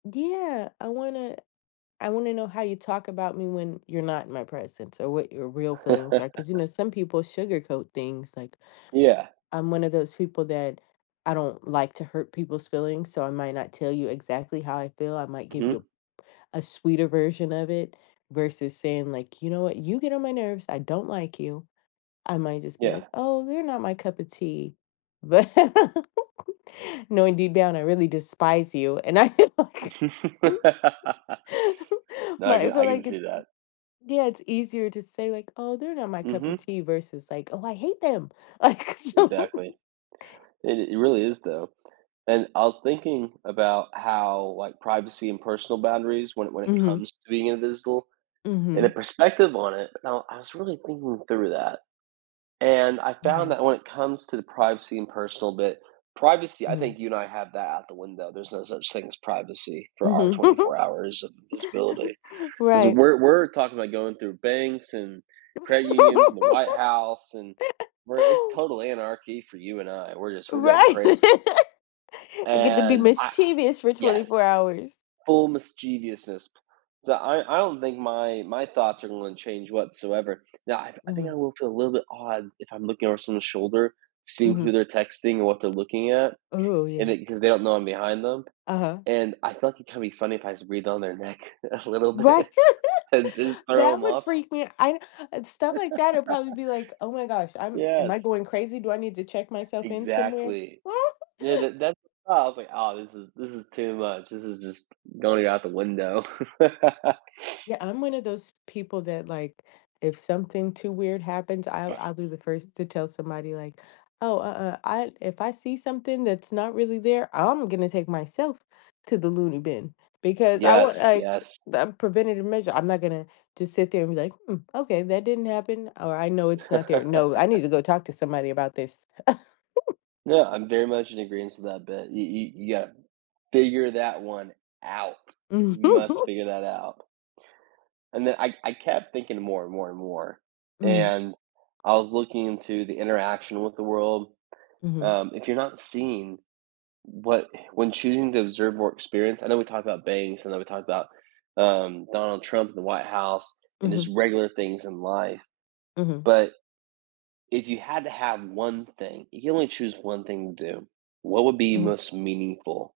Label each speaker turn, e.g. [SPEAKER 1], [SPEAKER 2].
[SPEAKER 1] Yeah, I wanna I wanna know how you talk about me when you're not in my presence, or what your real feelings are, 'cause, you know, some people sugarcoat things, like,
[SPEAKER 2] Yeah.
[SPEAKER 1] I'm one of those people that I don't like to hurt people's feelings, so I might not tell you exactly how I feel. I might give
[SPEAKER 2] Mhm.
[SPEAKER 1] you a sweeter version of it, versus saying, like, "You know what, you get on my nerves, I don't like you." I might just be, like,
[SPEAKER 2] Yeah.
[SPEAKER 1] "Oh, they're not my cup of tea." But, knowing deep down, I really despise you, and I like,
[SPEAKER 2] No, I
[SPEAKER 1] but I
[SPEAKER 2] can
[SPEAKER 1] feel
[SPEAKER 2] I can
[SPEAKER 1] like
[SPEAKER 2] see
[SPEAKER 1] it's
[SPEAKER 2] that.
[SPEAKER 1] yeah, it's easier to say, like, "Oh, they're not my cup of
[SPEAKER 2] Mhm.
[SPEAKER 1] tea." versus, like, "Oh, I hate them!" Like, so
[SPEAKER 2] Exactly. It it really is though, and I was thinking about how, like, privacy and personal boundaries when it when it
[SPEAKER 1] Mhm.
[SPEAKER 2] comes to being invisible, and a
[SPEAKER 1] Mhm.
[SPEAKER 2] perspective on it, I I was really thinking through that, and I found
[SPEAKER 1] Okay.
[SPEAKER 2] that when it comes to the privacy and personal bit, privacy, I
[SPEAKER 1] Mhm.
[SPEAKER 2] think you and I have that out the window. There's no such thing as privacy for our
[SPEAKER 1] Mhm.
[SPEAKER 2] 24 hours of visibility, because
[SPEAKER 1] Right.
[SPEAKER 2] we're we're talking about going through banks and credit unions and the White House, and we're a
[SPEAKER 1] Yeah.
[SPEAKER 2] total anarchy for you and I. We're just we're going
[SPEAKER 1] Right.
[SPEAKER 2] crazy.
[SPEAKER 1] I get to be
[SPEAKER 2] And I
[SPEAKER 1] mischievous for twenty
[SPEAKER 2] yes,
[SPEAKER 1] four hours.
[SPEAKER 2] full mischievousness. So I I don't think my my thoughts are gonna change whatsoever. Now, I I think I
[SPEAKER 1] Mhm.
[SPEAKER 2] will feel a little bit odd if I'm looking over someone's shoulder, seeing who
[SPEAKER 1] Mhm.
[SPEAKER 2] they're texting or what they're looking at,
[SPEAKER 1] Oh,
[SPEAKER 2] and
[SPEAKER 1] yeah.
[SPEAKER 2] it 'cause they don't know I'm behind them,
[SPEAKER 1] Uh-huh.
[SPEAKER 2] and I thought, like, it can be funny if I breathe on their neck a little
[SPEAKER 1] Right.
[SPEAKER 2] bit, and just throw
[SPEAKER 1] That
[SPEAKER 2] 'em
[SPEAKER 1] would
[SPEAKER 2] off.
[SPEAKER 1] freak me I and stuff like that, it would probably be, like, "Oh, my gosh, I'm am I
[SPEAKER 2] Yes.
[SPEAKER 1] going crazy? Do I need to check myself in somewhere?"
[SPEAKER 2] Exactly, yeah, that that's I was, like, "Oh, this is this is too much, this is just going out the window."
[SPEAKER 1] Yeah, I'm one of those people that, like, if something too weird happens, I'll I'll be the first to tell somebody like, oh, uh, uh, I if I see something that's not really there, I'm gonna take myself to the loony bin, because I want,
[SPEAKER 2] Yes,
[SPEAKER 1] like,
[SPEAKER 2] yes.
[SPEAKER 1] a preventative measure. I'm not gonna just sit there and be, like, hmm, okay, that didn't happen, or I know it's not there. No, I need to go talk to somebody about this.
[SPEAKER 2] Yeah, I'm very much in agreeance with that but, you you you gotta figure that one out.
[SPEAKER 1] Mm.
[SPEAKER 2] You must figure that out. And then I I kept thinking more and more and more,
[SPEAKER 1] Mhm.
[SPEAKER 2] and I was looking into the interaction with the world.
[SPEAKER 1] Mhm.
[SPEAKER 2] Um, if you're not seeing what when choosing to observe more experience I know we talked about banks, and then we talked about, um, Donald Trump in the White House and his
[SPEAKER 1] Mhm.
[SPEAKER 2] regular things in life,
[SPEAKER 1] Mhm.
[SPEAKER 2] but, If you had to have 1 thing, you can only choose 1 thing to do, what would be
[SPEAKER 1] Mhm.
[SPEAKER 2] most meaningful?